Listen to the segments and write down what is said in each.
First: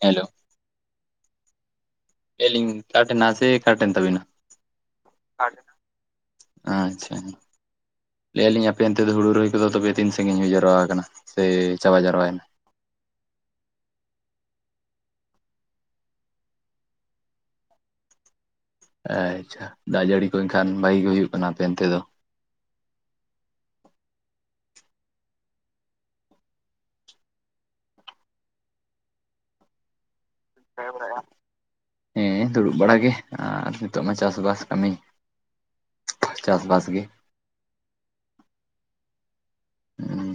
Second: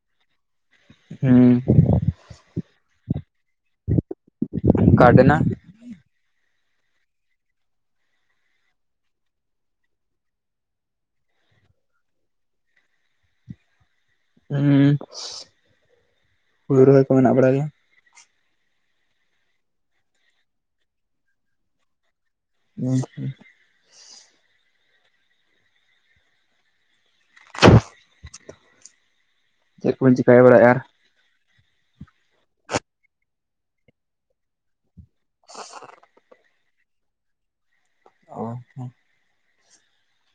Hello. ᱦᱩᱸ᱾ ᱪᱮᱫ ᱞᱤᱧ ᱢᱮ [unintelligible] ᱠᱟᱴᱮᱱ ᱛᱟᱵᱮᱱᱟ ᱜᱟᱰᱱᱟ ᱠᱟᱴ ᱮᱱᱟ᱾ ᱟᱪᱪᱷᱟ᱾ ᱞᱟᱹᱭ ᱟᱹᱞᱤᱧ ᱟᱯᱮ ᱚᱱᱛᱮ ᱫᱚ ᱦᱩᱲᱩ ᱨᱚᱦᱩᱭ ᱠᱚᱫᱚ ᱛᱚᱵᱮ ᱛᱤᱱ ᱥᱟᱺᱜᱤᱧ ᱦᱩᱭ ᱡᱟᱨᱟᱣᱟ ᱟᱠᱟᱱᱟ, ᱥᱮ ᱪᱟᱵᱟ ᱡᱟᱣᱨᱟᱭᱮᱱᱟ? ᱩᱸ ᱦᱩᱲᱩ ᱨᱚᱦᱚᱭ ᱠᱚ ᱢᱮᱱᱟᱜ ᱵᱟᱲᱟ ᱜᱮᱭᱟ᱾ ᱟᱪᱪᱷᱟ, ᱫᱟᱜ ᱡᱟᱹᱲᱤ ᱠᱚ ᱮᱱᱠᱷᱟᱱ ᱵᱷᱟᱜᱤ ᱜᱮ ᱦᱩᱭᱩᱜ ᱠᱟᱱᱟ ᱟᱯᱮ ᱚᱱᱛᱮ ᱫᱚ? [inaudible] ᱪᱮᱫ ᱠᱚᱵᱤᱱ ᱪᱮᱠᱟ ᱵᱟᱲᱟᱭᱮᱜ-ᱟ? ᱦᱮᱸ ᱫᱩᱲᱩᱵ ᱵᱟᱲᱟ ᱜᱮ, ᱟᱨ ᱱᱤᱛᱚᱜ ᱢᱟ ᱪᱟᱥᱵᱟᱥ ᱠᱟᱹᱢᱤ᱾ [inaudible] ᱪᱟᱥᱵᱟᱥ ᱜᱮ᱾ ᱚ ᱦᱮᱸ᱾ ᱦᱩᱸ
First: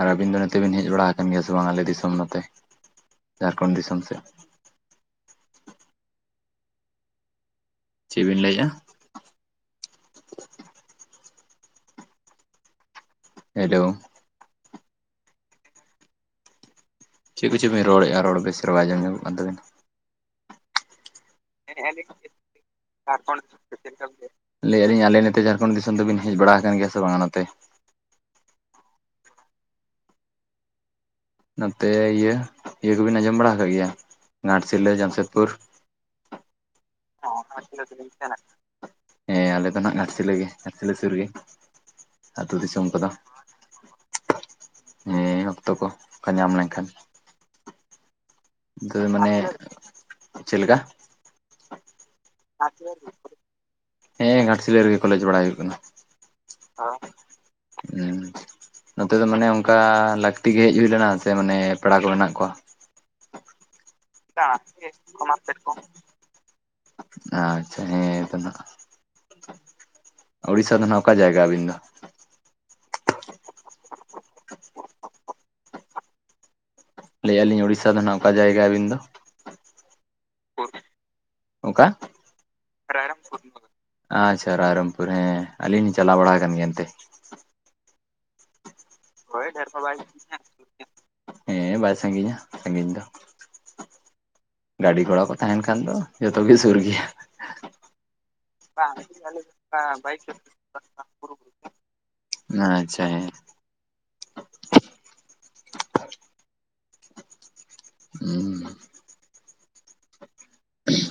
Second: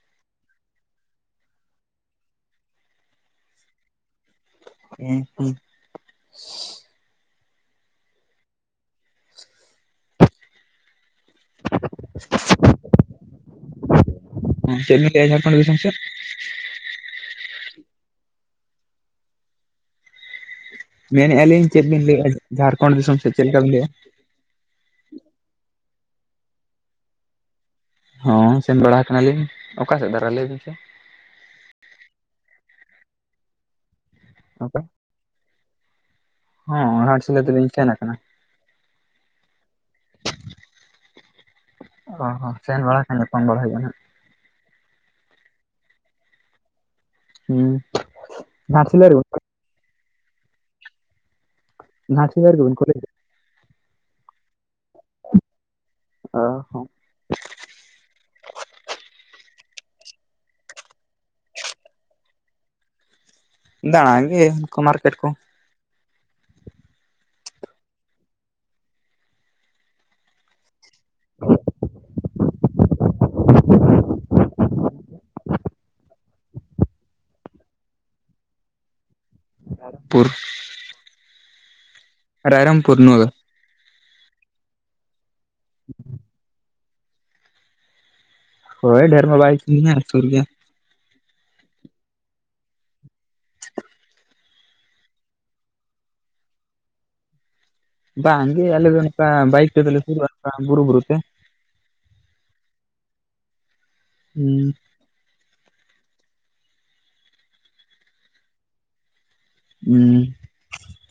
ᱟᱨ ᱟᱹᱵᱤᱱ ᱫᱚ ᱱᱚᱛᱮ ᱵᱤᱱ ᱦᱮᱡ ᱵᱟᱲᱟ ᱟᱠᱟᱱ ᱜᱮᱭᱟ ᱥᱮ ᱵᱟᱝ ᱟᱞᱮ ᱫᱤᱥᱚᱢ ᱱᱚᱛᱮ, ᱡᱷᱟᱲᱠᱷᱚᱸᱰ ᱫᱤᱥᱚᱢ ᱥᱮᱫ? [inaudible] ᱪᱮᱫ ᱵᱤᱱ ᱞᱟᱹᱭᱮᱜᱼᱟ? [inaudible] ᱦᱮᱞᱳ᱾ ᱪᱮᱫ ᱵᱤᱱ ᱞᱟᱹᱭᱮᱜ-ᱟ ᱡᱷᱟᱲᱠᱷᱚᱱᱰ ᱫᱤᱥᱚᱢ ᱥᱮᱫ? ᱪᱮᱫ ᱠᱚᱪᱚ ᱵᱤᱱ ᱨᱚᱲᱮᱜᱼᱟ ᱨᱚᱲ ᱵᱮᱥ ᱪᱮᱨᱦᱟ ᱵᱟᱭ ᱟᱡᱚᱢ ᱧᱚᱜ ᱠᱟᱱ ᱛᱟᱵᱮᱱᱟ᱾ ᱢᱮᱱᱮᱜᱼᱟ ᱞᱤᱧ ᱪᱮᱫ ᱵᱤᱱ ᱞᱟᱹᱭᱮᱜᱼᱟ ᱡᱷᱟᱲᱠᱷᱚᱸᱰ ᱫᱤᱥᱚᱢ ᱥᱮᱫ ᱪᱮᱫ ᱞᱮᱠᱟᱵᱤᱱ ᱞᱟᱹᱭᱟ᱾ ᱞᱟᱹᱭᱮᱜᱼᱟ ᱞᱤᱧ ᱟᱞᱮ ᱱᱚᱛᱮ ᱡᱷᱟᱲᱠᱷᱚᱸᱰ ᱫᱤᱥᱚᱢ ᱫᱚᱵᱤᱱ ᱦᱮᱡ ᱵᱟᱲᱟ ᱟᱠᱟᱱ ᱜᱮᱭᱟ ᱥᱮ ᱵᱟᱝᱟ ᱱᱚᱛᱮ? ᱦᱚᱸ ᱥᱮᱱ ᱵᱟᱲᱟ ᱠᱟᱱᱟᱞᱤᱧ᱾ ᱚᱠᱟ ᱥᱮᱫ ᱫᱷᱟᱨᱟ ᱞᱟᱹᱭ ᱵᱤᱱ ᱥᱮ? ᱱᱚᱛᱮ ᱤᱭᱟᱹ ᱤᱭᱟᱹ ᱠᱚᱵᱤᱱ ᱟᱸᱡᱚᱢ ᱵᱟᱲᱟ ᱠᱟᱜ ᱜᱮᱭᱟ ᱚᱠᱟ ᱜᱷᱟᱴᱥᱤᱞᱟᱹ ᱡᱟᱢᱥᱮᱫᱽᱯᱩᱨ? ᱦᱚᱸ ᱜᱷᱟᱴᱥᱤᱞᱟᱹ ᱫᱚᱞᱤᱧ ᱥᱮᱱ ᱟᱠᱟᱱᱟ᱾ ᱦᱮᱸ ᱟᱞᱮ ᱫᱚ ᱱᱟᱜ ᱜᱷᱟᱴᱥᱤᱞᱟᱹ ᱜᱮ ᱜᱷᱟᱴᱥᱤᱞᱟᱹ ᱥᱩᱨ ᱜᱮ᱾ ᱚ ᱦᱚᱸ ᱟᱹᱛᱩ ᱥᱮᱱ ᱫᱤᱥᱚᱢ ᱵᱟᱲᱟ ᱠᱚᱫᱚ ᱠᱷᱟᱱ ᱧᱟᱯᱚᱢ ᱵᱟᱲᱟ ᱦᱩᱭᱩᱜᱼᱟ ᱱᱟᱜ᱾ ᱦᱮᱸ ᱚᱠᱛᱚ ᱠᱚ ᱚᱝᱠᱟ ᱧᱟᱢ ᱞᱮᱱ ᱠᱷᱟᱱ᱾ ᱦᱩᱸ᱾ ᱜᱹᱟ ᱜᱷᱟᱴᱥᱤᱞᱟᱹ ᱨᱮ ᱢᱟᱱᱮ ᱪᱮᱫ ᱞᱮᱠᱟ? ᱜᱷᱟᱴᱥᱤᱞᱟᱹ ᱨᱮᱜᱮᱵᱤᱱ ᱠᱚᱞᱮᱡᱽ ᱦᱮᱸ ᱜᱷᱟᱴᱥᱤᱞᱟᱹ ᱨᱮᱜᱮ ᱠᱚᱞᱮᱡᱽ ᱵᱟᱲᱟᱭ ᱦᱩᱭᱩᱜ ᱠᱟᱱᱟ, ᱚ ᱦᱚᱸ ᱦᱩᱸ᱾ ᱱᱚᱛᱮ ᱫᱚ ᱢᱟᱱᱮ ᱚᱱᱠᱟ ᱞᱟᱹᱠᱛᱤ ᱜᱮ ᱦᱮᱡ ᱦᱩᱭ ᱞᱮᱱᱟ ᱥᱮ ᱢᱟᱱᱮ ᱯᱮᱲᱟ ᱠᱚ ᱢᱮᱱᱟᱜ ᱠᱚᱣᱟ? ᱫᱟᱬᱟᱱ [inaudible] ᱜᱮ ᱚᱱᱠᱟ ᱢᱟᱨᱠᱮᱴ ᱠᱚ ᱟᱪᱪᱷᱟ ᱦᱮᱸ ᱛᱚ ᱱᱟᱦᱟᱜ᱾ ᱩᱲᱤᱥᱥᱟ ᱫᱚ ᱱᱟᱜ ᱚᱠᱟ ᱡᱟᱭᱜᱟ ᱟᱹᱵᱤᱱ ᱫᱚ? ᱞᱟᱹᱭᱮᱜ-ᱟ ᱞᱤᱧ ᱩᱲᱤᱥᱥᱟ ᱫᱚ ᱱᱟᱦᱟᱜ ᱚᱠᱟ ᱡᱟᱭᱜᱟ ᱟᱹᱵᱤᱱ ᱫᱚ? [inaudible] ᱯᱩᱨ᱾ ᱚᱠᱟ ᱨᱟᱭᱨᱚᱢᱯᱩᱨ ᱱᱚᱣᱟ ᱫᱚ ᱨᱟᱭᱨᱟᱝᱯᱩᱨ, ᱟᱪᱷᱟ ᱨᱟᱭᱨᱟᱝᱯᱩᱨ ᱦᱮᱸ᱾ ᱟᱹᱞᱤᱧ ᱞᱤᱧ ᱪᱟᱞᱟᱣ ᱵᱟᱲᱟ ᱟᱠᱟᱱ ᱜᱮᱭᱟ ᱮᱱᱛᱮ᱾ ᱦᱳᱭ ᱰᱷᱮᱨ ᱢᱟ ᱵᱟᱭ ᱡᱤᱞᱤᱧᱟ ᱥᱩᱨ ᱜᱮᱭᱟ᱾ ᱦᱮᱸ ᱵᱟᱭ ᱥᱟᱺᱜᱤᱧᱟ ᱥᱟᱺᱜᱤᱧ ᱫᱚ᱾ ᱜᱟᱹᱰᱤ ᱜᱷᱚᱲᱟ ᱠᱚ ᱛᱟᱦᱮᱱ ᱠᱷᱟᱱ ᱫᱚ ᱡᱚᱛᱚ ᱜᱮ ᱥᱩᱨ ᱜᱮᱭᱟ᱾ ᱵᱟᱝ ᱜᱮ ᱟᱞᱮ ᱫᱚ ᱱᱚᱝᱠᱟ ᱵᱟᱭᱤᱠ ᱛᱮ ᱫᱚᱞᱮ ᱥᱩᱨᱩ-ᱟ ᱱᱚᱝᱠᱟ ᱵᱩᱨᱩ ᱵᱩᱨᱩ ᱛᱮ᱾ ᱟᱪᱪᱷᱟ ᱦᱮᱸ᱾ ᱦᱩᱸ᱾ ᱩᱸ᱾ ᱩᱸ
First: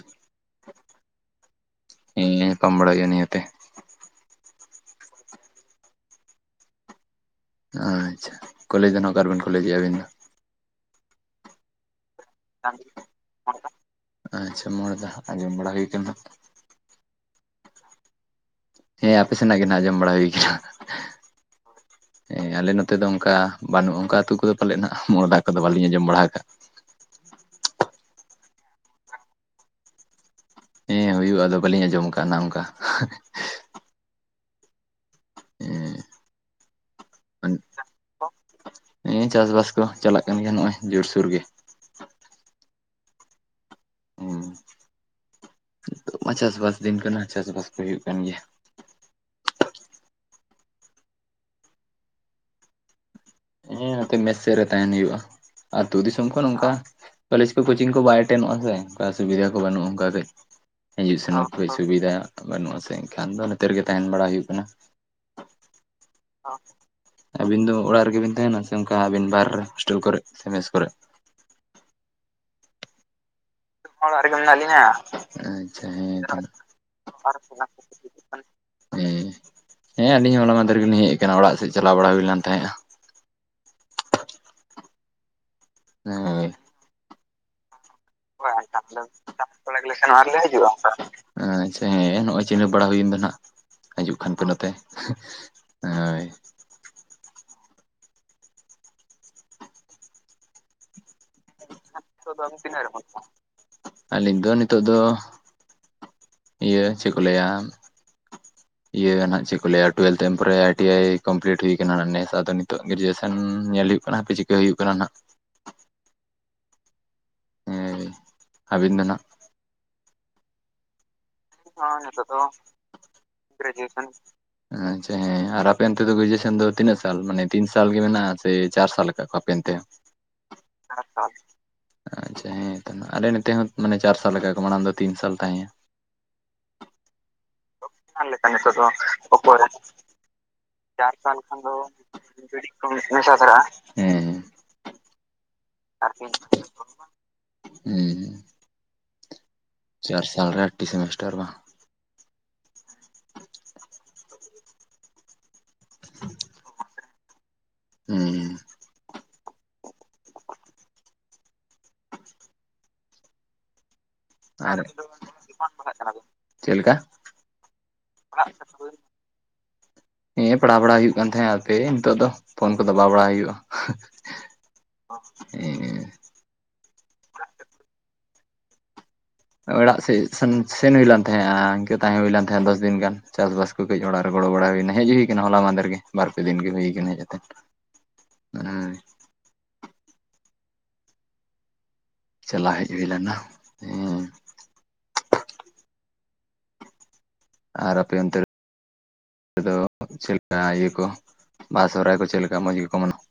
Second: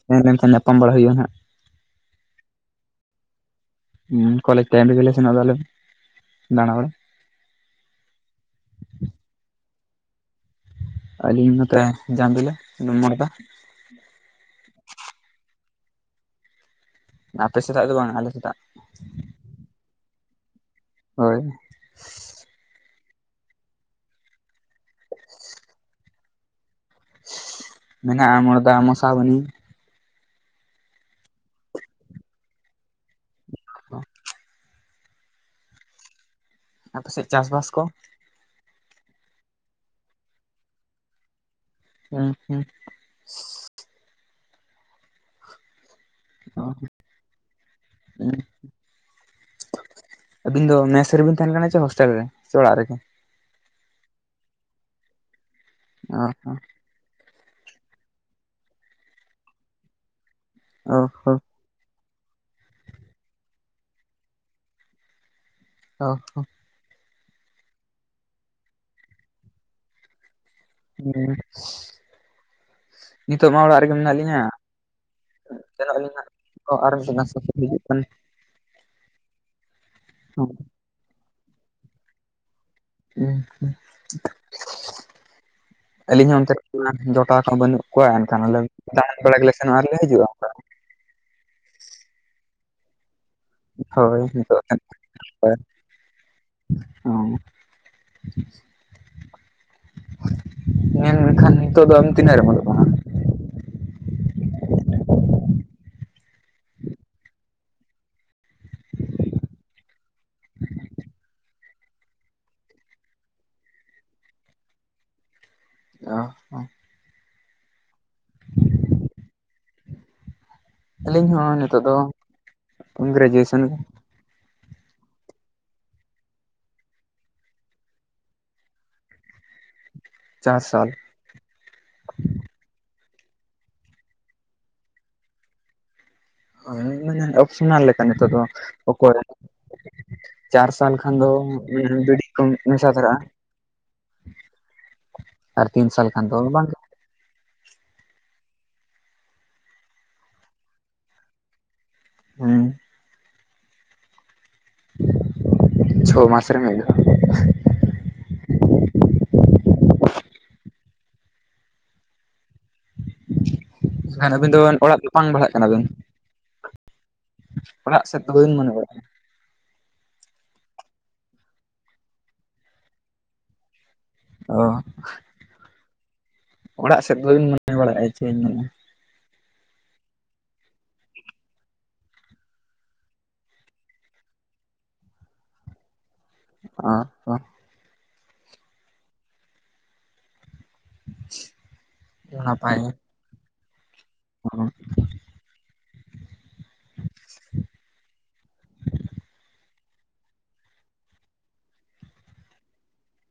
ᱥᱮᱱ ᱞᱮᱱᱠᱷᱟᱱ ᱧᱟᱯᱟᱢ ᱵᱟᱲᱟ ᱦᱩᱭᱩᱜᱼᱟ ᱱᱟᱦᱟᱜ᱾ ᱦᱮᱸ ᱧᱟᱯᱟᱢ ᱵᱟᱲᱟ ᱜᱮ ᱱᱤᱦᱟᱹᱛᱮ᱾ ᱦᱮᱸ ᱠᱚᱞᱮᱡᱽ ᱴᱟᱭᱤᱢ ᱨᱮᱜᱮ ᱞᱮ ᱥᱮᱱᱚᱜ ᱫᱚ ᱟᱯᱮ ᱦᱚ ᱫᱟᱬᱟ ᱵᱟᱲᱟ ᱾ ᱟᱪᱪᱷᱟ ᱠᱚᱞᱮᱡ ᱫᱚ ᱱᱟᱦᱟᱜ ᱚᱠᱟᱨᱵᱮᱱ ᱠᱚᱞᱮᱡᱮᱜ-ᱟ ᱟᱹᱵᱤᱱ ᱫᱚ? ᱟᱞᱤᱧ ᱱᱚᱛᱮ [unintelligible] [unintelligible] ᱢᱚᱲᱫᱟ ᱾ ᱟᱪᱪᱷᱟ ᱢᱚᱲᱫᱟ ᱟᱸᱡᱚᱢ ᱵᱟᱲᱟ ᱦᱩᱭ ᱠᱟᱱᱟ ᱱᱟᱦᱟᱜ ᱾ ᱟᱯᱮ ᱥᱮᱫᱟᱜ ᱫᱚ ᱵᱟᱝ ᱟᱞᱮ ᱥᱮᱫᱟᱜ ᱾ ᱦᱮᱸ ᱟᱯᱮ ᱥᱮᱱᱟᱜ ᱜᱮ ᱱᱟᱜ ᱟᱸᱡᱚᱢ ᱵᱟᱲᱟ ᱦᱩᱭ ᱠᱟᱱᱟ ᱾ ᱦᱳᱭ ᱾ ᱦᱮᱸ ᱟᱞᱮ ᱱᱚᱛᱮ ᱫᱚ ᱚᱱᱠᱟ ᱵᱟᱹᱱᱩᱜ-ᱟ ᱚᱱᱠᱟ ᱟᱹᱛᱩ ᱠᱚᱫᱚ ᱯᱟᱞᱮᱫ ᱱᱟᱜ ᱢᱚᱬᱫᱟ ᱠᱚᱫᱚ ᱵᱟᱞᱤᱧ ᱟᱸᱡᱚᱢ ᱵᱟᱲᱟ ᱟᱠᱟᱫ-ᱟ ᱾ ᱢᱮᱱᱟᱜ-ᱟ ᱢᱚᱬᱫᱟ ᱢᱚᱥᱟ ᱵᱚᱱᱤ ᱾ ᱦᱮᱸ ᱦᱩᱭᱩᱜ-ᱟ ᱟᱫᱚ ᱵᱟᱹᱞᱤᱧ ᱟᱸᱡᱚᱢ ᱟᱠᱟᱫ-ᱟ ᱱᱚᱝᱠᱟ ᱾ [inaudible] ᱟᱯᱮ ᱥᱮᱫ ᱪᱟᱥ ᱵᱟᱥ ᱠᱚ ᱦᱮᱸ ᱪᱟᱥ ᱵᱟᱥ ᱠᱚ ᱪᱟᱞᱟᱜ ᱠᱟᱱ ᱜᱮᱭᱟ ᱱᱚᱜ-ᱚᱭ ᱡᱳᱨᱥᱳᱨ ᱜᱮ ᱾ ᱦᱩᱸ ᱦᱩᱸ ᱾ ᱦᱮᱸ [inaudible] ᱱᱤᱛᱚᱜ ᱢᱟ ᱪᱟᱥᱵᱟᱥ ᱫᱤᱱ ᱠᱟᱱᱟ ᱪᱟᱥᱵᱟᱥ ᱠᱚ ᱦᱩᱭᱩᱜ ᱠᱟᱱ ᱜᱮᱭᱟ ᱾ ᱟᱹᱵᱤᱱ ᱫᱚ ᱢᱮᱥ ᱨᱮᱵᱤᱱ ᱛᱟᱦᱮᱱ ᱠᱟᱱᱟ ᱥᱮ ᱦᱳᱥᱴᱮᱞ ᱨᱮ ᱥᱮ ᱚᱲᱟᱜ ᱨᱮᱜᱮ? ᱦᱮᱸ ᱱᱚᱛᱮ ᱢᱮᱥ ᱥᱮᱫ ᱨᱮ ᱛᱟᱦᱮᱱ ᱦᱩᱭᱩᱜ-ᱟ᱾ ᱟᱛᱩ ᱫᱤᱥᱚᱢ ᱠᱷᱚᱱ ᱚᱱᱠᱟ ᱠᱚᱞᱮᱡᱽ ᱠᱚ ᱠᱳᱪᱤᱝ ᱠᱚ ᱵᱟᱭ ᱮᱴᱮᱱᱚᱜ-ᱟ ᱥᱮ ᱚᱱᱠᱟ ᱥᱩᱵᱤᱫᱷᱟ ᱠᱚ ᱵᱟᱹᱱᱩᱜ-ᱟ ᱚᱱᱠᱟᱛᱮ ᱚ ᱦᱤᱡᱩᱜ ᱦᱚ ᱥᱮᱱᱚᱜ ᱾ ᱠᱟᱹᱡ ᱥᱩᱵᱤᱫᱷᱟ ᱵᱟᱹᱱᱩᱜ ᱟᱥᱮ ᱮᱱᱠᱷᱟᱱ ᱫᱚ ᱱᱚᱛᱮ ᱨᱮᱜᱮ ᱛᱟᱦᱮᱱ ᱵᱟᱲᱟ ᱦᱩᱭᱩᱜ ᱠᱟᱱᱟ ᱾ ᱚ ᱦᱚᱸ ᱾ ᱟᱹᱵᱤᱱ ᱫᱚ ᱚᱲᱟᱜ ᱨᱮᱜᱮ ᱵᱤᱱ ᱛᱟᱦᱮᱱᱟ ᱥᱮ ᱚᱱᱠᱟ ᱟᱹᱵᱤᱱ ᱵᱟᱨ ᱦᱳᱥᱴᱮᱞ ᱠᱚᱨᱮ ᱥᱮ ᱢᱮᱥ ᱠᱚᱨᱮᱜ? ᱦᱮᱸ ᱾ [inaudible] ᱱᱤᱛᱚᱜ ᱢᱟ ᱚᱲᱟᱜ ᱨᱮᱜᱮ ᱢᱮᱱᱟᱜ ᱞᱤᱧᱟ [inaudible] ᱟᱪᱪᱷᱟ ᱥᱮᱱᱚᱜ ᱟᱹᱞᱤᱧ ᱦᱮᱸ ᱛᱟᱦᱞᱮ ᱦᱟᱸᱜ [unintelligible] ᱦᱤᱡᱩᱜ ᱠᱟᱱᱟ ᱾ ᱦᱮᱸ ᱦᱮᱸ ᱟᱹᱞᱤᱧ ᱦᱚᱸ ᱦᱚᱞᱟ ᱢᱟᱦᱫᱷᱮᱨ ᱨᱮ ᱜᱮᱞᱤᱧ ᱦᱮᱡ ᱟᱠᱟᱱᱟ ᱚᱲᱟᱜ ᱥᱮᱫ ᱪᱟᱞᱟᱣ ᱵᱟᱲᱟ ᱦᱩᱭ ᱞᱮᱱ ᱛᱟᱦᱮᱸᱜ-ᱟ ᱾ ᱟᱪᱪᱷᱟ ᱾ [inaudible] ᱟᱹᱞᱤᱧ ᱦᱚᱸ ᱦᱳᱭ ᱚᱱᱛᱮ ᱡᱚᱴᱟᱣ ᱠᱚ ᱵᱟᱹᱱᱩᱜ ᱠᱚᱣᱟ ᱮᱱᱠᱷᱟᱱ ᱟᱞᱮ ᱫᱟᱲᱟᱱ ᱵᱟᱲᱟ ᱜᱮᱞᱮ ᱥᱮᱱᱚᱜ-ᱟ ᱟᱨ ᱞᱮ ᱦᱤᱡᱩᱜ-ᱟ ᱚᱱᱠᱟ ᱾ ᱟᱪᱪᱷᱟ ᱦᱮᱸ ᱱᱚᱜ-ᱚᱭ ᱪᱤᱱᱦᱟᱹᱯ ᱵᱟᱲᱟ ᱦᱩᱭᱮᱱ ᱫᱚ ᱱᱟᱦᱟᱜ ᱾ ᱦᱤᱡᱩᱜ ᱦᱳᱭ ᱠᱷᱟᱱ ᱯᱮ ᱱᱤᱛᱚᱜ ᱱᱚᱛᱮ [inaudible] ᱦᱳᱭ ᱾ ᱚ ᱾ [inaudible] ᱛᱮᱦᱮᱧ ᱮᱱᱠᱷᱟᱱ ᱱᱤᱛᱚᱜ ᱫᱚ ᱟᱢ ᱛᱤᱱᱟᱹᱜ ᱨᱮᱢ ᱚᱞᱚᱜ ᱠᱟᱱᱟ? ᱟᱹᱞᱤᱧ ᱫᱚ ᱱᱤᱛᱚᱜ ᱫᱚ [inaudible] ᱤᱭᱟᱹ ᱪᱮᱫ ᱠᱚ ᱞᱟᱹᱭᱟ ᱤᱭᱟᱹ ᱱᱟᱦᱟᱜ ᱪᱮᱫ ᱠᱚ ᱞᱟᱹᱭᱟ ᱴᱩᱭᱮᱞ ᱛᱟᱭᱚᱢ ᱯᱚᱨᱮ ᱟᱭ ᱴᱤ ᱟᱭ ᱠᱚᱢᱯᱞᱤᱴ ᱦᱩᱭ ᱠᱟᱱᱟ ᱱᱮᱥ ᱟᱫᱚ ᱱᱤᱛᱚᱜ ᱜᱨᱮᱡᱩᱭᱮᱥᱚᱱ ᱧᱮᱞ ᱦᱩᱭᱩᱜ ᱠᱟᱱᱟ ᱦᱟᱯᱮ ᱪᱤᱠᱟᱹ ᱦᱩᱭᱩᱜ ᱠᱟᱱᱟ ᱱᱟᱜ ᱾ ᱚ ᱾ ᱦᱮᱸ [inaudible] ᱟᱹᱵᱤᱱ ᱫᱚ ᱱᱟᱜ ᱟᱹᱞᱤᱧ ᱦᱚᱸ ᱱᱤᱛᱚᱜ ᱫᱚ [inaudible] ᱜᱨᱮᱡᱩᱭᱮᱥᱚᱱ [inaudible] ᱟᱪᱪᱷᱟ ᱦᱮᱸ ᱟᱨ ᱟᱯᱮ ᱚᱱᱛᱮ ᱫᱚ ᱜᱨᱮᱡᱩᱭᱮᱥᱚᱱ ᱫᱚ ᱛᱤᱱᱟᱹᱜ ᱥᱟᱞ ᱢᱟᱱᱮ ᱛᱤᱱ ᱥᱟᱞ ᱜᱮ ᱢᱮᱱᱟᱜ-ᱟ ᱥᱮ ᱪᱟᱨ ᱥᱟᱞ ᱠᱟᱫ ᱠᱚᱣᱟ ᱟᱯᱮ ᱚᱱᱛᱮ? [inaudible] ᱪᱟᱨ ᱥᱟᱞ ᱾ [inaudible] ᱟᱪᱪᱷᱟ ᱦᱮᱸ ᱛᱚ ᱟᱞᱮ ᱱᱚᱛᱮ ᱦᱚᱸ ᱢᱟᱱᱮ ᱪᱟᱨ ᱥᱟᱞ ᱟᱠᱟᱫ ᱟᱠᱚ ᱢᱟᱲᱟᱝ ᱫᱚ ᱛᱤᱱ ᱥᱟᱞ ᱛᱟᱦᱮᱸ ᱟ ᱾ ᱦᱳᱭ ᱢᱟᱱᱮ ᱚᱯᱥᱚᱱᱟᱞ ᱞᱮᱠᱟ ᱱᱤᱛᱚᱜ ᱫᱚ ᱚᱠᱚᱭ ᱨᱮ ᱾ [inaudible] ᱪᱟᱨ ᱥᱟᱞ ᱠᱷᱟᱱ ᱫᱚ [unintelligible] ᱠᱚ ᱢᱮᱥᱟ ᱛᱟᱨᱟᱜ-ᱟ᱾ ᱵᱟᱝ [inaudible] ᱦᱮᱸ ᱾ ᱪᱟᱨ ᱥᱟᱞ ᱨᱮ ᱟᱴᱴᱤ ᱥᱮᱢᱮᱥᱴᱟᱨ ᱵᱟ? ᱦᱮᱸ᱾ ᱟᱪᱪ [unintelligible] ᱪᱷᱚ ᱢᱟᱥ ᱨᱮ ᱢᱤᱫ ᱫᱷᱟᱣ ᱦᱮᱸ᱾ ᱵᱟᱠᱷᱟᱱ ᱟᱹᱵᱤᱱ ᱫᱚ ᱟᱨ ᱚᱲᱟᱜ [unintelligible] ᱵᱟᱲᱦᱟᱜ ᱠᱟᱱᱟᱵᱤᱱ᱾ ᱪᱮᱫ ᱞᱮᱠᱟ ᱯᱷᱟᱲᱟᱜ ᱥᱮ ᱫᱚ ᱵᱟᱵᱤᱱ ᱢᱚᱱ [inaudible] ᱱᱮᱸᱜ ᱮ ᱯᱟᱲᱦᱟᱣ ᱵᱟᱲᱟ ᱦᱩᱭᱩᱜ ᱠᱟᱱ ᱛᱟᱦᱮᱸᱱᱟ ᱦᱟᱯᱮ ᱱᱤᱛᱚᱜ ᱫᱚ ᱯᱷᱳᱱ ᱠᱚᱫᱚ ᱵᱟ ᱵᱟᱲᱟ ᱦᱩᱭᱩᱜ-ᱟ᱾ ᱚ ᱚᱲᱟᱜ ᱥᱮᱫ ᱫᱚᱵᱤᱱ ᱢᱚᱱᱮ ᱵᱟᱲᱟᱭ-ᱟ ᱪᱮᱫ [inaudible] ᱚᱲᱟᱜ ᱥᱮᱫ ᱥᱮᱱ ᱥᱮᱱ ᱦᱩᱭ ᱞᱮᱱ ᱛᱟᱦᱮᱸᱜ-ᱟ ᱤᱱᱠᱟᱹ ᱛᱟᱦᱮᱸ ᱦᱩᱭᱞᱮᱱ ᱛᱟᱦᱮᱸᱜ-ᱟ ᱫᱚᱥᱫᱤᱱ ᱜᱟᱱ ᱪᱟᱥ-ᱵᱟᱥ ᱠᱟᱹᱡ ᱚᱲᱟᱜ ᱨᱮ ᱜᱚᱲᱚ ᱵᱟᱲᱟ ᱦᱩᱭᱮᱱᱟ ᱦᱮᱡ ᱦᱩᱭ ᱠᱟᱱᱟ ᱦᱚᱞᱟ ᱢᱟᱸᱫᱮ ᱨᱮ ᱜᱮ᱾ ᱵᱟᱨ ᱯᱮ ᱫᱤᱱ ᱜᱮ ᱦᱩᱭ ᱠᱟᱱᱟ ᱦᱮᱡ ᱢᱮᱱᱟ ᱠᱟᱛᱮᱜ ᱦᱩ [unintelligible] ᱪᱟᱞᱟᱣ ᱦᱮᱡ ᱜᱮ ᱦᱩᱭ ᱞᱮᱱᱟ᱾ ᱦᱮᱸ ᱚ᱾ ᱟᱨ ᱟᱯᱮ ᱚᱱᱛᱮ ᱛᱮ ᱫᱚ ᱪᱮᱫ ᱞᱮᱠᱟ ᱤᱭᱟᱹ ᱠᱚ ᱵᱟᱦᱟ ᱥᱚᱦᱚᱨᱟᱭ ᱠᱚ ᱪᱮᱫ ᱞᱮᱠᱟ ᱢᱚᱡᱽ ᱜᱮᱠᱚ ᱢᱟᱱᱟᱣᱟ?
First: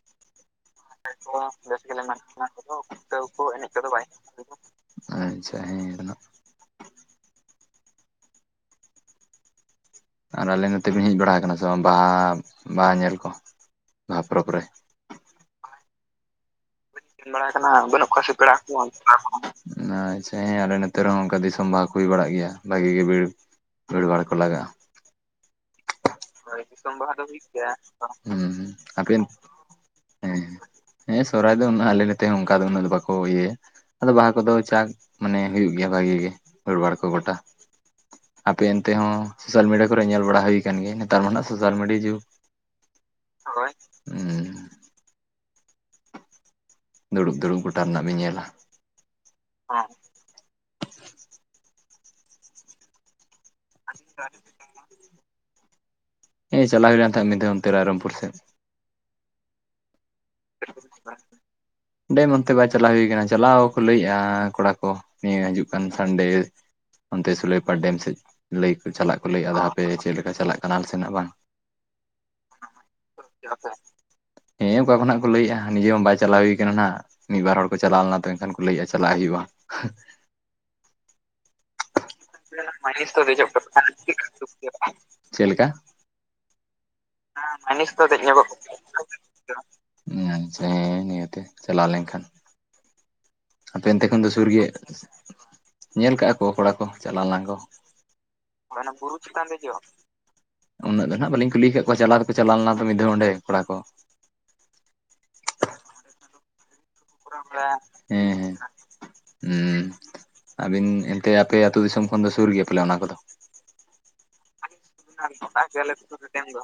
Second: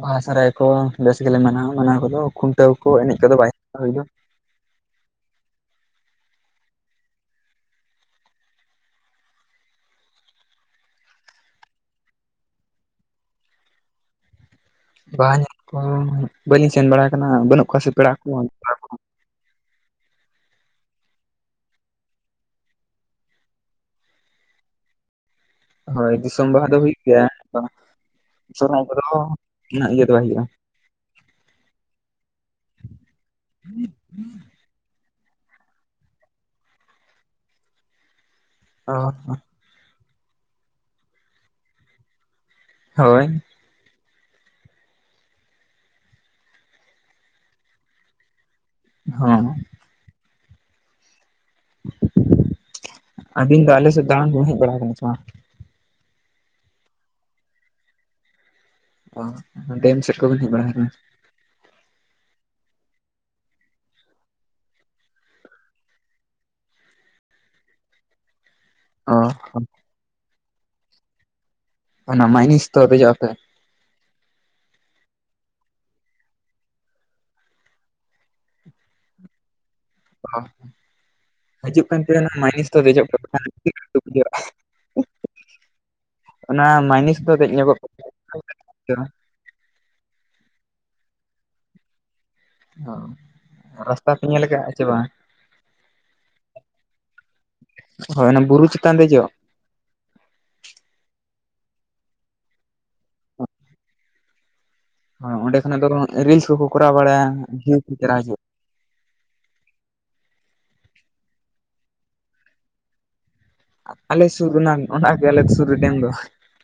ᱵᱟᱦᱟ ᱥᱟᱨᱦᱟᱭ ᱠᱚ ᱵᱮᱥ ᱜᱮᱞᱮ ᱢᱟᱱᱟᱣᱟ ᱢᱟᱱᱟᱣ ᱠᱚᱫᱚ ᱠᱷᱩᱱᱴᱟᱹᱣ ᱠᱚ ᱮᱱᱮᱡ ᱠᱚᱫᱚ ᱵᱟᱭ ᱦᱩᱭ ᱫᱚ ᱟᱪᱪᱷᱟ ᱦᱮᱸ [inaudible] ᱟᱨ ᱟᱞᱮ ᱱᱚᱛᱮ ᱵᱮᱱ ᱦᱮᱡ ᱵᱟᱲᱟ ᱠᱟᱱᱟ ᱥᱮ ᱵᱟᱦᱟ ᱵᱟᱦᱟ ᱧᱮᱞ ᱠᱚ ᱵᱟᱦᱟ ᱯᱚᱨᱚᱵᱽ ᱨᱮ? ᱵᱟᱦᱟ ᱧᱮᱞ ᱠᱚ ᱵᱟᱹᱞᱤᱧ ᱥᱮᱱ ᱵᱟᱲ ᱠᱟᱱᱟ ᱵᱟᱹᱱᱩᱜ ᱠᱚᱣᱟ ᱥᱮ ᱯᱮᱲᱟ ᱠᱚ᱾ ᱟᱪᱪᱷᱟ ᱦᱮᱸ ᱟᱞᱮ ᱱᱮᱛᱮ ᱨᱮᱦᱚᱸ ᱚᱱᱠᱟ ᱫᱤᱥᱚᱢ ᱵᱟᱦᱟ ᱠᱚ ᱦᱩᱭ ᱵᱟᱲᱟᱜ ᱜᱮᱭᱟ ᱵᱷᱟᱹᱜᱤ ᱜᱮ ᱵᱷᱤᱲ ᱵᱷᱤᱲ ᱵᱟᱲ ᱠᱚ ᱞᱟᱜᱟᱜᱼᱟ᱾ ᱦᱳᱭ ᱫᱤᱥᱚᱢ ᱵᱟᱦᱟ ᱫᱚ ᱦᱩᱭᱩᱜ ᱜᱮᱭᱟ, ᱦᱩᱸ [inaudible] ᱦᱩᱸ ᱥᱚᱦᱨᱟᱭ ᱠᱚᱫᱚ ᱟᱯᱮ ᱦᱮᱸ ᱩᱱᱟᱜ ᱤᱭᱟᱹ ᱫᱚ ᱵᱟᱭ ᱦᱩᱭᱩᱜ-ᱟ᱾ ᱦᱮᱸ ᱥᱚᱨᱦᱟᱭ ᱫᱚ ᱩᱱᱟᱹᱜ ᱟᱞᱮ ᱱᱚᱛᱮ ᱚᱱᱠᱟ ᱫᱚ ᱩᱱᱟᱹᱜ ᱫᱚ ᱵᱟᱠᱚ ᱤᱭᱟᱹᱭᱟ ᱟᱫᱚ ᱵᱟᱦᱟ ᱠᱚᱫᱚ ᱡᱟᱠ ᱢᱟᱱᱮ ᱦᱩᱭᱩᱜ ᱜᱮᱭᱟ ᱵᱷᱟᱜᱤ ᱜᱮ ᱵᱷᱤᱲ ᱵᱷᱟᱲ ᱠᱚ ᱜᱚᱴᱟ ᱟᱯᱮ ᱮᱱᱛᱮ ᱦᱚᱸ ᱦᱩᱭᱩᱜᱼᱟ ᱥᱳᱥᱟᱞ ᱢᱤᱰᱤᱭᱟ ᱠᱚᱨᱮ ᱧᱮᱞ ᱵᱟᱲᱟ ᱦᱩᱭᱠᱟᱱ ᱜᱮᱭᱟ ᱱᱮᱛᱟᱨ ᱢᱟ ᱱᱟᱜ ᱥᱳᱥᱟᱞ ᱢᱤᱰᱤᱭᱟ ᱡᱩᱜᱽ ᱦᱳᱭ᱾ ᱦᱳᱭ, ᱦᱩᱸ᱾ ᱫᱩᱲᱩᱵ ᱫᱩᱲᱩᱵ ᱜᱚᱴᱟ ᱨᱮᱱᱟᱜ ᱵᱤᱱ ᱧᱮᱞᱟ᱾ ᱦᱚᱸ᱾ ᱦᱚᱸ᱾ ᱟᱹᱵᱤᱱ ᱫᱚ ᱟᱞᱮᱥᱮᱫ ᱫᱟᱬᱟᱱ ᱠᱚ ᱦᱮᱡ ᱵᱟᱲᱟ ᱠᱟᱱᱟ ᱥᱮ ᱵᱟᱝ? ᱦᱮᱸ ᱪᱟᱞᱟᱣ ᱦᱩᱭ ᱞᱮᱱ ᱛᱟᱦᱮᱸᱫ ᱢᱤᱫ ᱫᱷᱟᱣ ᱚᱱᱛᱮ ᱨᱟᱭᱨᱚᱢᱯᱩᱨ ᱥᱮᱫ᱾ ᱚ ᱰᱮᱢ ᱥᱮᱫ ᱠᱚ ᱵᱤᱱ ᱦᱮᱡ ᱵᱟᱲᱟ ᱠᱟᱱᱟ? ᱰᱮᱢ ᱚᱱᱛᱮ ᱵᱟᱭ ᱪᱟᱞᱟᱣ ᱦᱩᱭ ᱠᱟᱱᱟ ᱪᱟᱞᱟᱣ ᱠᱚ ᱞᱟᱹᱭᱮᱫᱼᱟ ᱠᱚᱲᱟ ᱠᱚ ᱱᱤᱭᱟᱹ ᱦᱤᱡᱩᱜ ᱠᱟᱱ ᱥᱟᱱᱰᱮ ᱚᱱᱛᱮ ᱥᱩᱞᱟᱹᱭ ᱯᱟᱲ ᱰᱮᱢ ᱥᱮᱫ ᱞᱟᱹᱭ ᱟᱠᱚ ᱚ ᱪᱟᱞᱟᱜ ᱠᱚ ᱞᱟᱹᱭᱮᱫᱼᱟ ᱟᱫᱚ ᱦᱟᱯᱮ ᱪᱮᱫ ᱞᱮᱠᱟ ᱪᱟᱞᱟᱜ ᱠᱟᱱᱟ ᱟᱞ ᱥᱮ ᱱᱟᱸᱜ ᱵᱟᱝ? ᱚᱱᱟ ᱢᱟᱭᱤᱱᱤᱥ ᱛᱚ ᱫᱮᱡᱚᱜ ᱟᱯᱮ? ᱦᱮᱸ ᱚᱠᱟ ᱠᱷᱚᱱᱟᱜ ᱠᱚ ᱞᱟᱹᱭᱮᱜᱼᱟ ᱦᱚᱸ ᱢᱟ ᱵᱟᱭ ᱪᱟᱞᱟᱣ ᱦᱩᱭ ᱠᱟᱱᱟ ᱱᱟᱸᱜ ᱢᱤᱫᱵᱟᱨ ᱦᱚᱲ ᱠᱚ ᱪᱟᱞᱟᱣ ᱞᱮᱱᱟ ᱛᱚ ᱮᱱᱠᱷᱟᱱ ᱞᱟᱹᱭᱮᱫᱼᱟ ᱪᱟᱞᱟᱣ ᱦᱩᱭᱩᱜᱼᱟ᱾ [unintelligible] ᱦᱤᱡᱩᱜ ᱠᱷᱟᱱ ᱯᱮ ᱚᱱᱟ ᱢᱟᱭᱱᱤᱥ ᱫᱚ ᱫᱮᱡᱚᱜ ᱯᱮ ᱵᱟᱠᱷᱟᱱ ᱪᱮᱫ ᱞᱮᱠᱟ [unintelligible] ᱚᱱᱟ ᱢᱟᱭᱱᱤᱥ ᱫᱚ ᱫᱮᱡ ᱧᱚᱜᱚᱜ [unintelligible] ᱦᱩᱸ ᱥᱮ ᱱᱤᱭᱟᱹᱛᱮ ᱪᱟᱞᱟᱣ ᱞᱮᱱᱠᱷᱟᱱ ᱟᱯᱮ ᱮᱱᱛᱮ ᱨᱟᱥᱛᱟ ᱠᱷᱚᱱ ᱯᱮ ᱫᱚ ᱧᱮᱞ ᱥᱩᱨ ᱜᱮᱭᱟ? ᱟᱠᱟᱜᱼᱟ ᱥᱮ ᱵᱟᱝ ᱧᱮᱞ ᱠᱟᱜᱼᱟ ᱠᱚ ᱠᱚᱲᱟ ᱠᱚ ᱪᱟᱞᱟᱣ ᱞᱮᱱᱟ ᱠᱚ᱾ ᱦᱳᱭ ᱵᱩᱨᱩ ᱦᱳᱭ ᱚᱱᱟ ᱪᱮᱛᱟᱱ ᱵᱩᱨᱩ ᱫᱮᱡᱚᱜ ᱪᱮᱛᱟᱱ ᱫᱮᱡᱚᱜ? ᱩᱱᱟᱹᱜ ᱫᱚ ᱱᱟᱜ ᱵᱟᱹᱞᱤᱧ ᱠᱩᱞᱤ ᱠᱟ ᱠᱚᱣᱟ ᱪᱟᱞᱟᱣ ᱫᱚᱠᱚ ᱪᱟᱞᱟᱣ ᱞᱮᱱᱟ ᱫᱚ ᱢᱤᱫ ᱫᱷᱟᱣ ᱚᱸᱰᱮ ᱠᱚᱲᱟ ᱠᱚ᱾ ᱦᱚᱸ ᱚᱸᱰᱮ ᱠᱷᱚᱱᱟᱜ ᱫᱚ ᱨᱤᱞᱥ ᱠᱚᱠᱚ ᱠᱚᱨᱟᱣ ᱵᱟᱲᱟᱭᱟ ᱡᱷᱤ ᱪᱮᱦᱨᱟ ᱦᱤᱡᱩ᱾ ᱦᱩᱸᱻ ᱟᱵᱤᱱ ᱮᱱᱛᱮ ᱟᱯᱮ ᱟᱹᱛᱩ ᱫᱤᱥᱚᱢ ᱠᱷᱚᱱ ᱫᱚ ᱥᱩᱨ ᱜᱮᱭᱟ ᱯᱟᱞᱮ ᱚᱱᱟ ᱠᱚᱫᱚ᱾ ᱟᱞᱮ ᱥᱩᱨ ᱨᱮᱱᱟᱝ᱾ [inaudible] ᱰᱮᱢ ᱫᱚ᱾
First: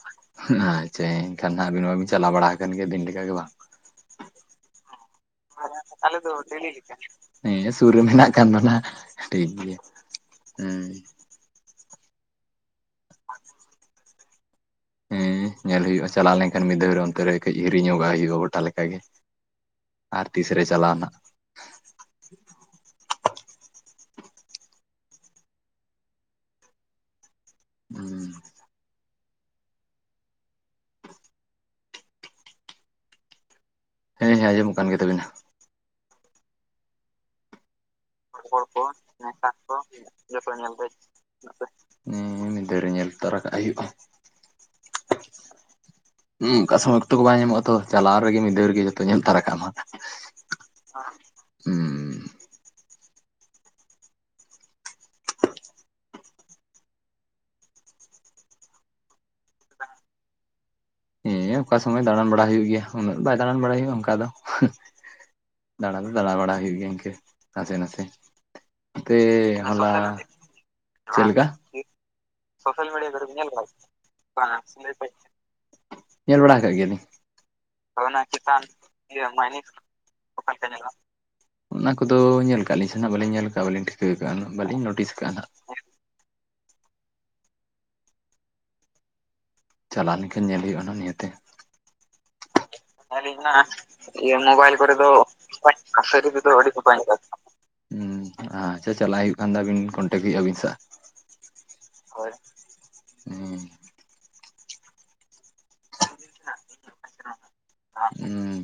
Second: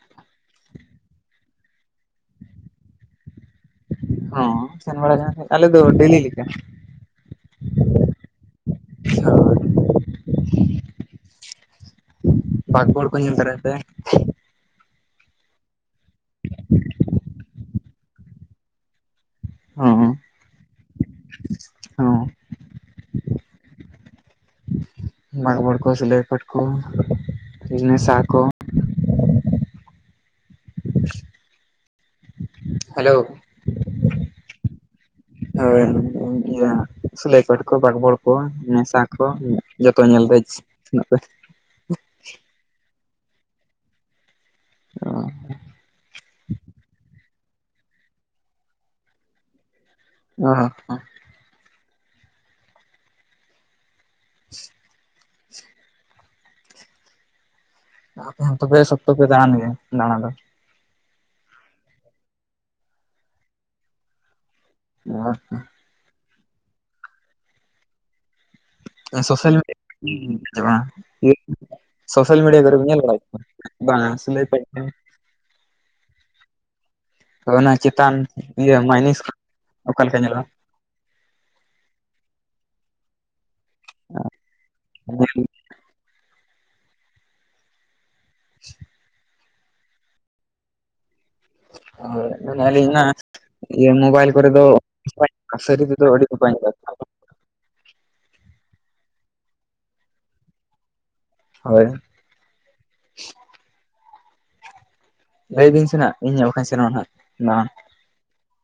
ᱟᱪᱪᱷᱟ ᱮᱱᱠᱷᱟᱱ ᱟᱵᱤᱱ ᱢᱟᱵᱤᱱ ᱪᱟᱞᱟᱣ ᱵᱟᱲᱟ ᱟᱠᱟᱱ ᱜᱮᱭᱟ ᱫᱤᱱ ᱞᱮᱠᱟ ᱜᱮ ᱵᱟᱝ? ᱦᱚᱸ ᱥᱮᱱ ᱵᱟᱲᱟ ᱟᱠᱟᱱᱟ ᱯᱮ, ᱟᱞᱮ ᱫᱚ ᱰᱮᱞᱤ ᱞᱮᱠᱟ᱾ ᱦᱮᱸ ᱥᱩᱨ ᱨᱮ ᱢᱮᱱᱟᱜ ᱠᱷᱟᱱ ᱫᱚᱱᱟ ᱴᱷᱤᱠ ᱜᱮᱭᱟ ᱦᱮᱸ᱾ ᱯᱟᱜᱽ ᱵᱚᱲ ᱠᱚ ᱧᱮᱞ ᱫᱟᱲᱮᱭᱟᱜ ᱛᱮ? ᱦᱮᱸ ᱧᱮᱞ ᱦᱩᱭᱩᱜᱼᱟ ᱪᱟᱞᱟ ᱞᱮᱱᱠᱷᱟᱱ ᱢᱤᱫ ᱫᱷᱟᱣ ᱨᱮᱦᱚᱸ ᱚᱱᱛᱮ ᱨᱮ ᱠᱟᱹᱡ ᱦᱤᱨᱤᱧᱚᱜᱟᱜ ᱦᱩᱭᱩᱜᱼᱟ ᱜᱚᱴᱟ ᱞᱮᱠᱟᱜᱮ᱾ ᱦᱚᱸ ᱟᱨ ᱛᱤᱥᱨᱮ ᱪᱟᱞᱟᱣᱱᱟ᱾ ᱦᱚᱸ᱾ ᱵᱟᱸᱜᱽᱵᱚᱲ ᱠᱚ, ᱥᱩᱞᱟᱹᱭ ᱯᱟᱴ ᱠᱚ, ᱱᱮᱥᱟ ᱠᱚ᱾ ᱦᱮᱞᱳ᱾ ᱦᱮᱸ ᱦᱮᱸ ᱟᱸᱡᱚᱢᱚᱜ ᱠᱟᱱ ᱜᱮ ᱛᱟᱵᱤᱱᱟ᱾ ᱦᱳᱭ ᱤᱭᱟᱹ ᱥᱩᱞᱟᱹᱭ ᱯᱟᱴ ᱠᱚ, ᱵᱟᱜᱽᱵᱚᱲ ᱠᱚ᱾ ᱠᱚ ᱱᱮᱥᱟ ᱠᱚ ᱡᱚᱛᱚ ᱧᱮᱞ ᱫᱮᱡ ᱦᱤᱡᱩᱜ ᱯᱮ᱾ ᱦᱮᱸ ᱢᱤᱫ ᱫᱷᱟᱣ ᱨᱮ ᱧᱮᱞ ᱛᱟᱨᱟ ᱠᱟᱜ ᱦᱩᱭᱩᱜᱼᱟ, ᱦᱩᱸ ᱠᱟᱥᱟ ᱢᱟᱜᱛᱚᱜ ᱵᱟᱭ ᱧᱟᱢᱚᱜ ᱟᱛᱚ᱾ ᱪᱟᱞᱟᱣ ᱨᱮᱜᱮ ᱢᱤᱫ ᱫᱷᱟᱹᱣ ᱨᱮᱜᱮ ᱡᱚᱛᱚ ᱧᱮᱞ ᱛᱟᱨᱟ ᱠᱟᱜ ᱢᱟ᱾ [unintelligible] ᱩᱸᱻ [inaudible] ᱟᱯᱮ ᱦᱚᱸ ᱛᱚᱵᱮ ᱥᱚᱠᱛᱚ ᱯᱮ ᱫᱟᱬᱟᱱ ᱜᱮᱭᱟ ᱫᱟᱬᱟ ᱫᱚ᱾ ᱦᱮᱸ ᱚᱠᱟ ᱥᱚᱢᱚᱭ ᱫᱟᱬᱟᱱ ᱵᱟᱲᱟᱭ ᱦᱩᱭᱩᱜ ᱜᱮᱭᱟ, ᱩᱱᱟᱹᱜ ᱵᱟᱭ ᱫᱟᱬᱟᱱ ᱵᱟᱲᱟᱭ ᱦᱩᱭᱩᱜᱼᱟ ᱚᱱᱠᱟ ᱫᱚ᱾ [unintelligible] ᱫᱟᱬᱟᱱ ᱫᱚ ᱫᱟᱬᱟ ᱵᱟᱲᱟᱭ ᱦᱩᱭᱩᱜ ᱜᱮᱭᱟ ᱤᱱᱠᱟᱹ ᱱᱟᱥᱮ ᱱᱟᱥᱮ᱾ ᱚᱱᱛᱮ ᱥᱳᱥᱟᱞ ᱦᱚᱞᱟ [inaudible] ᱪᱮᱫ ᱞᱮᱠᱟ ᱥᱳᱥᱟᱞ ᱢᱤᱰᱤᱭᱟ ᱠᱚᱨᱮ ᱵᱤᱱ ᱧᱮᱞ ᱵᱟᱲᱟᱭ ᱠᱚᱣᱟ, ᱵᱟᱝ ᱥᱩᱞᱟᱹᱭᱯᱟᱦᱤ ᱰᱮᱢ᱾ ᱧᱮᱞ ᱵᱟᱲᱟ ᱠᱟᱜ ᱜᱮᱭᱟᱞᱤᱧ᱾ ᱛᱚ ᱚᱱᱟ ᱪᱮᱛᱟᱱ ᱤᱭᱟᱹ ᱢᱟᱭᱱᱤᱥ ᱚᱠᱟ ᱞᱮᱠᱟ ᱧᱮᱞᱚᱜᱼᱟ? [unintelligible] ᱚᱱᱟ ᱠᱚᱫᱚ ᱧᱮᱞ ᱠᱟᱜ ᱞᱤᱧ ᱥᱮ ᱱᱟᱸᱜ ᱵᱟᱹᱞᱤᱧ ᱧᱮᱞ ᱠᱟᱜᱼᱟ ᱵᱟᱹᱞᱤᱧ ᱴᱷᱤᱠᱟᱹ ᱠᱟᱜᱼᱟ, ᱵᱟᱹᱞᱤᱧ ᱱᱳᱴᱤᱥ ᱧᱮᱞ ᱠᱟᱜᱼᱟ ᱱᱟᱸᱜ᱾ [inaudible] ᱪᱟᱞᱟᱣᱞᱮᱱᱠᱷᱟᱱ ᱧᱮᱞ ᱦᱩᱭᱩᱜᱼᱟ ᱱᱟᱸᱜ ᱱᱤᱭᱟᱹᱛᱮ᱾ [unintelligible] ᱟᱨ ᱤᱧ ᱢᱟ ᱤᱭᱟᱹ ᱢᱳᱵᱟᱭᱤᱞ ᱠᱚᱨᱮ ᱫᱚ ᱥᱟᱹᱨᱤ ᱛᱮᱫᱚ ᱟᱹᱰᱤ [unintelligible] ᱦᱩᱸ ᱟᱪᱪᱷᱟ ᱪᱷᱟ ᱪᱟᱞᱟ ᱦᱩᱭᱩᱜ ᱠᱷᱟᱱᱫᱚ ᱟᱹᱵᱤᱱ ᱠᱚᱱᱴᱮᱠᱴ ᱦᱩᱭᱩᱜᱼᱟ ᱟᱵᱤᱱ ᱥᱟᱶ᱾ ᱦᱚᱭ᱾ ᱦᱳᱭ ᱦᱩᱸ᱾ ᱞᱟᱹᱭ ᱵᱤᱱ ᱥᱮ ᱱᱟᱸᱜ ᱤᱧᱦᱚᱸ ᱜᱚᱴᱟᱧ ᱥᱮᱱᱚᱜᱼᱟ ᱱᱟᱸᱜ ᱫᱟᱬᱟᱱ᱾ ᱟ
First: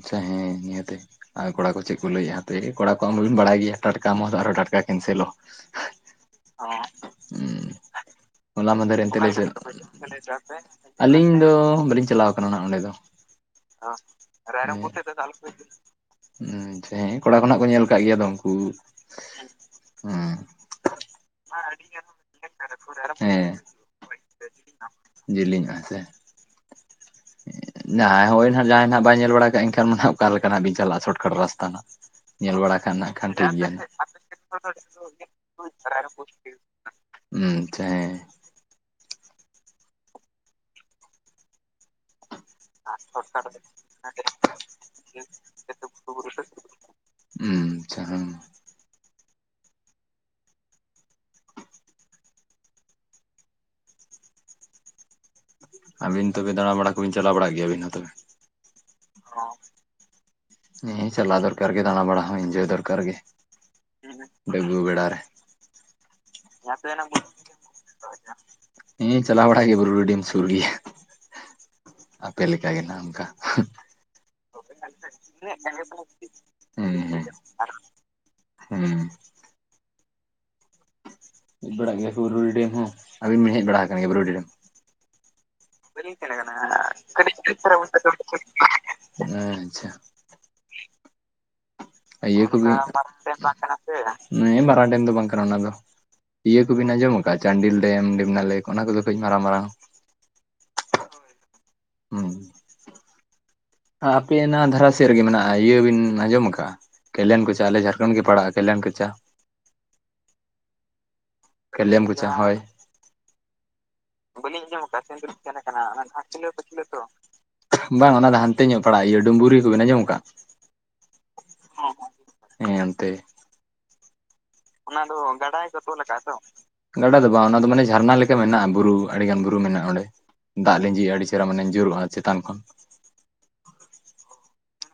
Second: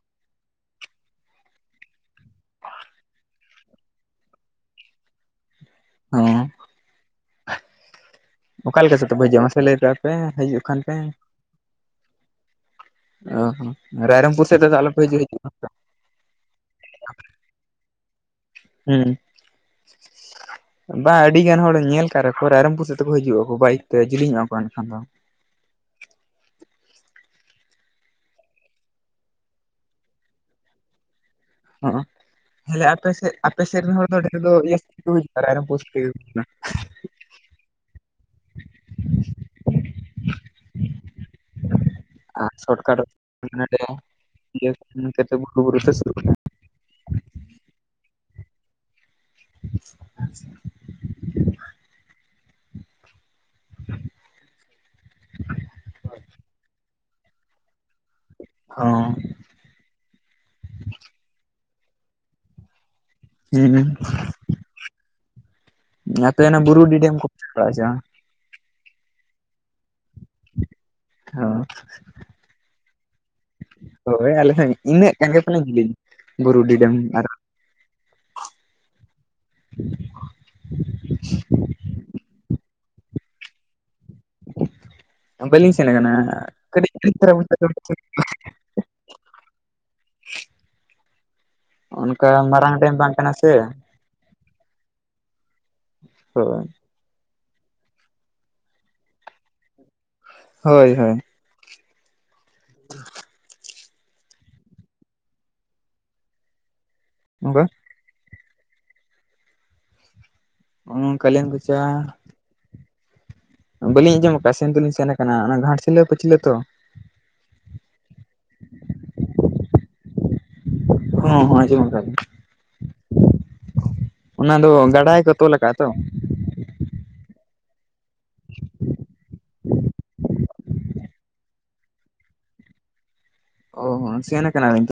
ᱪᱷᱟᱦᱮᱸ ᱱᱤᱭᱟᱹᱛᱮ᱾ ᱟᱨ ᱠᱚᱲᱟ ᱠᱚ ᱪᱮᱫ ᱠᱚ ᱞᱟᱹᱭᱟ ᱦᱟᱯᱮ ᱠᱚᱲᱟ ᱠᱚᱣᱟ ᱢᱟᱵᱤᱱ ᱵᱟᱲᱟᱭ ᱜᱮᱭᱟ, ᱴᱟᱴᱠᱟ ᱢᱚᱛ ᱟᱨ ᱴᱟᱴᱠᱟ ᱠᱮᱱᱥᱮᱞᱚ᱾ ᱦᱚᱸ ᱚ, ᱦᱚᱞᱟ ᱚᱠᱟ ᱞᱮᱠᱟ ᱢᱟᱫᱷᱮᱨ ᱥᱮᱫ ᱮᱱᱛᱮ ᱛᱮᱯᱮ ᱞᱮ ᱦᱤᱡᱩᱜᱼᱟ ᱩᱥᱟᱹ ᱢᱟᱥᱮ ᱞᱟᱹᱭ ᱛᱟᱵ ᱯᱮ ᱦᱤᱡᱩᱜ ᱠᱷᱟᱱ ᱯᱮ [unintelligible] ᱟᱹᱞᱤᱧ᱾ ᱟᱫᱚ ᱵᱟᱹᱞᱤᱧ ᱪᱟᱞᱟᱣ ᱟᱠᱟᱱᱟ ᱟᱱᱟ ᱚᱸᱰᱮ ᱫᱚ᱾ ᱚ ᱨᱟᱭᱨᱟᱢᱯᱩᱨᱩᱨ ᱥᱮᱫ ᱫᱚ ᱟᱫᱚ ᱟᱞᱚᱯᱮ ᱦᱤᱡᱩᱜ-ᱟ [unintelligible] ᱟᱪᱪᱷᱟ ᱦᱮᱸ ᱠᱚᱲᱟ ᱠᱚ ᱱᱟᱜ ᱠᱚ ᱧᱮᱞ ᱠᱟᱜ ᱜᱮᱭᱟ ᱩᱱᱠᱩ, ᱦᱮᱸ ᱵᱟᱝ ᱟᱹᱰᱤᱜᱟᱱ ᱦᱚᱲ ᱧᱮᱞ ᱠᱟᱜ ᱨᱮᱦᱚᱸ ᱠᱚ ᱨᱟᱭᱨᱚᱝᱯᱩᱨ ᱥᱮᱫ ᱛᱮᱠᱚ ᱦᱮᱸ ᱦᱤᱡᱩᱜ-ᱟᱠᱚ ᱵᱟᱭᱤᱠ ᱛᱮ ᱡᱮᱞᱤᱧᱚᱜ-ᱟ ᱠᱚ ᱮᱱᱠᱷᱟᱱ ᱫᱚ᱾ [unintelligible] ᱡᱟᱦᱟᱸᱭ ᱦᱳᱭ ᱱᱟᱦᱟᱸᱜ ᱡᱟᱦᱟᱸᱭ ᱦᱟᱸᱜ ᱵᱟᱭ ᱧᱮᱞ ᱵᱟᱲᱟ ᱠᱟᱜ-ᱟ ᱮᱱᱠᱷᱟᱱ ᱚᱱᱟ ᱦᱟᱸᱜ ᱚᱠᱟᱞᱮᱠᱟ ᱞᱮᱠᱟᱱᱟᱜ ᱵᱤᱱ ᱪᱟᱞᱟᱜ ᱥᱚᱨᱚᱴᱠᱟᱴ ᱨᱟᱥ ᱛᱟᱱᱟᱜ ᱦᱚᱸᱜᱼᱚ ᱧᱮᱞ ᱵᱟᱲᱟ ᱛᱟᱦᱞᱮ ᱠᱷᱟᱱ ᱟᱯᱮ ᱱᱟᱜ ᱠᱷᱟᱱ ᱥᱮᱫ ᱴᱷᱤᱠ ᱟᱯᱮ ᱜᱮᱭᱟ᱾ ᱥᱮᱫ ᱨᱮᱱ ᱦᱚᱲ ᱫᱚ ᱰᱷᱮᱨ ᱫᱚ ᱤᱭᱟᱹ ᱥᱮᱫ ᱛᱮᱠᱚ ᱦᱤᱡᱩᱜᱼᱟ [unintelligible] ᱩ ᱨᱟᱭᱨᱚᱝᱯᱩᱨ ᱥᱮᱫ ᱟᱪᱪᱷᱟ ᱛᱮᱜᱮ ᱦᱮᱸ᱾ [unintelligible] ᱦᱩᱸ ᱟᱪᱪᱷᱟ᱾ [inaudible] [inaudible] ᱟᱵᱤᱱ ᱛᱚᱵᱮ ᱫᱟᱲᱟ ᱵᱟᱟᱲᱲᱟ ᱠᱚᱵᱤᱱ ᱪᱟᱞᱟᱣ ᱵᱟᱲᱟ ᱜᱮᱭᱟ ᱟᱹᱵᱤᱱ ᱦᱚᱸ ᱛᱚᱵᱮ᱾ ᱦᱚᱸ᱾ ᱦᱮ ᱪᱟᱞᱟᱣ ᱫᱚᱨᱠᱟᱨ ᱜᱮ ᱫᱟᱬᱟ ᱵᱟᱲᱟ ᱦᱚᱸ ᱮᱧᱡᱚᱭ ᱫᱚᱨᱟᱨ ᱜᱮ᱾ ᱦᱩᱸ ᱰᱟᱹᱵᱽᱨᱟᱹ ᱵᱮᱲᱟ ᱨᱮ ᱡᱟᱛᱮ ᱚᱱᱮ ᱵᱩᱨᱩ ᱰᱤᱰᱮᱢ ᱠᱚ [unintelligible] ᱦᱮᱸ ᱪᱟᱞᱟᱣ ᱵᱟᱲᱟ ᱜᱮᱭᱟ ᱵᱩᱨᱩ ᱨᱮ ᱰᱤᱢ ᱥᱩᱨ ᱜᱮᱭᱟ᱾ ᱦᱚᱸ ᱟᱯᱮ ᱞᱮᱠᱟ ᱜᱮ ᱱᱟᱜ ᱚᱱᱠᱟ᱾ ᱦᱳᱭ ᱟᱞᱮ ᱦᱚᱸ ᱤᱱᱟᱹᱜ [unintelligible] ᱵᱩᱨᱩ ᱰᱤ ᱦᱮᱸ ᱰᱮᱢ ᱦᱮᱸ ᱟᱨ ᱦᱮᱸ᱾ ᱦᱮᱡ ᱵᱟᱲᱟᱜ ᱜᱮᱭᱟ ᱠᱚ ᱵᱩᱨᱩᱰᱤ ᱰᱮᱢ ᱦᱚᱸ, ᱟᱵᱤᱱ ᱵᱤᱱ ᱦᱮᱡ ᱵᱟᱲᱟ ᱟᱠᱟᱱ ᱜᱮᱭᱟ ᱵᱩᱨᱩᱰᱤ ᱰᱮᱢ? ᱵᱟᱹᱞᱤᱧ ᱥᱮᱱ ᱠᱟᱱᱟ ᱠᱟᱹᱴᱤᱡ ᱟᱪᱪᱷᱟ [unintelligible] ᱚᱱᱠᱟ ᱤᱭᱟᱹ ᱠᱚ ᱢᱟᱨᱟᱝ ᱰᱮᱢ [unintelligible] ᱵᱟᱝ ᱠᱟᱱᱟ ᱥᱮ ᱦᱮᱸ ᱵᱟᱨᱟᱝ ᱰᱮᱢ ᱫᱚ ᱵᱟᱝ ᱠᱟᱱᱟ ᱚᱱᱟ ᱫᱚ, ᱤᱭᱟᱹ ᱦᱳᱭ ᱠᱚᱵᱤᱱ ᱟᱸᱡᱚᱢᱚᱜ ᱪᱟᱱᱰᱤᱞ ᱰᱮᱢ ᱰᱮᱢᱱᱟ ᱞᱮᱠ ᱚᱱᱟ ᱠᱚᱫᱚ ᱠᱟᱹᱡ ᱢᱟᱨᱟᱝ ᱢᱟᱨᱟᱝᱟ᱾ ᱦᱳᱭ ᱦᱳᱭ᱾ ᱦᱩᱸ᱾ [inaudible] ᱟᱯᱮ ᱚᱱᱟ ᱫᱷᱟᱨᱟ ᱥᱮᱫ ᱨᱮᱜᱮ ᱢᱮᱱᱟᱜ-ᱟ ᱤᱭᱟᱹ ᱵᱤᱱ ᱟᱸᱡᱚᱢ ᱠᱟᱜ-ᱟ ᱠᱮᱞᱮᱱ ᱠᱚᱪᱟ ᱦᱳᱭ ᱟᱞᱮ ᱠᱷᱚᱱ ᱜᱮ ᱯᱟᱲᱟᱜ-ᱟ ᱠᱮᱞᱮᱱ ᱠᱷ ᱪᱟ᱾ ᱦᱩᱸ ᱠᱟᱹᱭᱞᱟᱱ ᱠᱚᱪ ᱠᱟᱹᱞᱟᱢ ᱠᱚᱪᱟ ᱦᱳᱭ᱾ ᱵᱟᱹᱞᱤᱧ ᱟᱸᱡᱚᱢ ᱟᱠᱟᱜ-ᱟ ᱥᱮᱱ ᱫᱚᱞᱤᱧ ᱥᱮᱱ ᱠᱟᱱᱟ ᱚᱱᱟ ᱜᱷᱟᱴᱥᱤᱞᱟᱹ ᱯᱟᱹᱪᱞᱟᱹ ᱛᱚ? ᱵᱟᱝ ᱚᱱᱟ ᱫᱚ ᱦᱟᱱᱛᱮ ᱧᱚᱜ ᱯᱟᱲᱟᱜ-ᱟ ᱤᱭᱟᱹ ᱰᱩᱢᱵᱨᱤ ᱠᱚᱵᱮᱱ ᱟᱸᱡᱚᱢ ᱟᱠᱟᱜ-ᱟ? ᱦᱚᱸ ᱦᱚᱸ ᱟᱡᱚᱢ ᱠᱟᱜ ᱟᱹᱞᱤᱧ ᱦᱮᱸ ᱚᱱᱛᱮ ᱾ ᱚᱱᱟ ᱫᱚ ᱜᱟᱰᱟ ᱜᱮ ᱠᱚ ᱛᱚᱞ ᱟᱠᱟᱫ-ᱟ ᱛᱚ? ᱜᱟᱰᱟ ᱫᱚ ᱵᱟᱝ ᱚᱱᱟ ᱫᱚ ᱢᱟᱱᱮ ᱡᱷᱟᱨᱱᱟ ᱞᱮᱠᱟ ᱢᱮᱱᱟᱜ-ᱟ ᱵᱩᱨᱩ ᱟᱹᱰᱤᱜᱟᱱ ᱵᱩᱨᱩ ᱢᱮᱱᱟᱜ-ᱟ ᱚᱸᱰᱮ᱾ ᱫᱟᱜ ᱞᱮᱡᱤ-ᱟ ᱟᱹᱰᱤ ᱪᱮᱦᱨᱟ ᱢᱟᱱᱮ ᱧᱩᱨᱩᱜ-ᱟ ᱪᱮᱛᱟᱱ ᱠᱷᱚᱱ᱾ ᱚ ᱦᱚᱸ ᱥᱮᱱᱟ ᱠᱟᱱᱟᱵᱤᱱ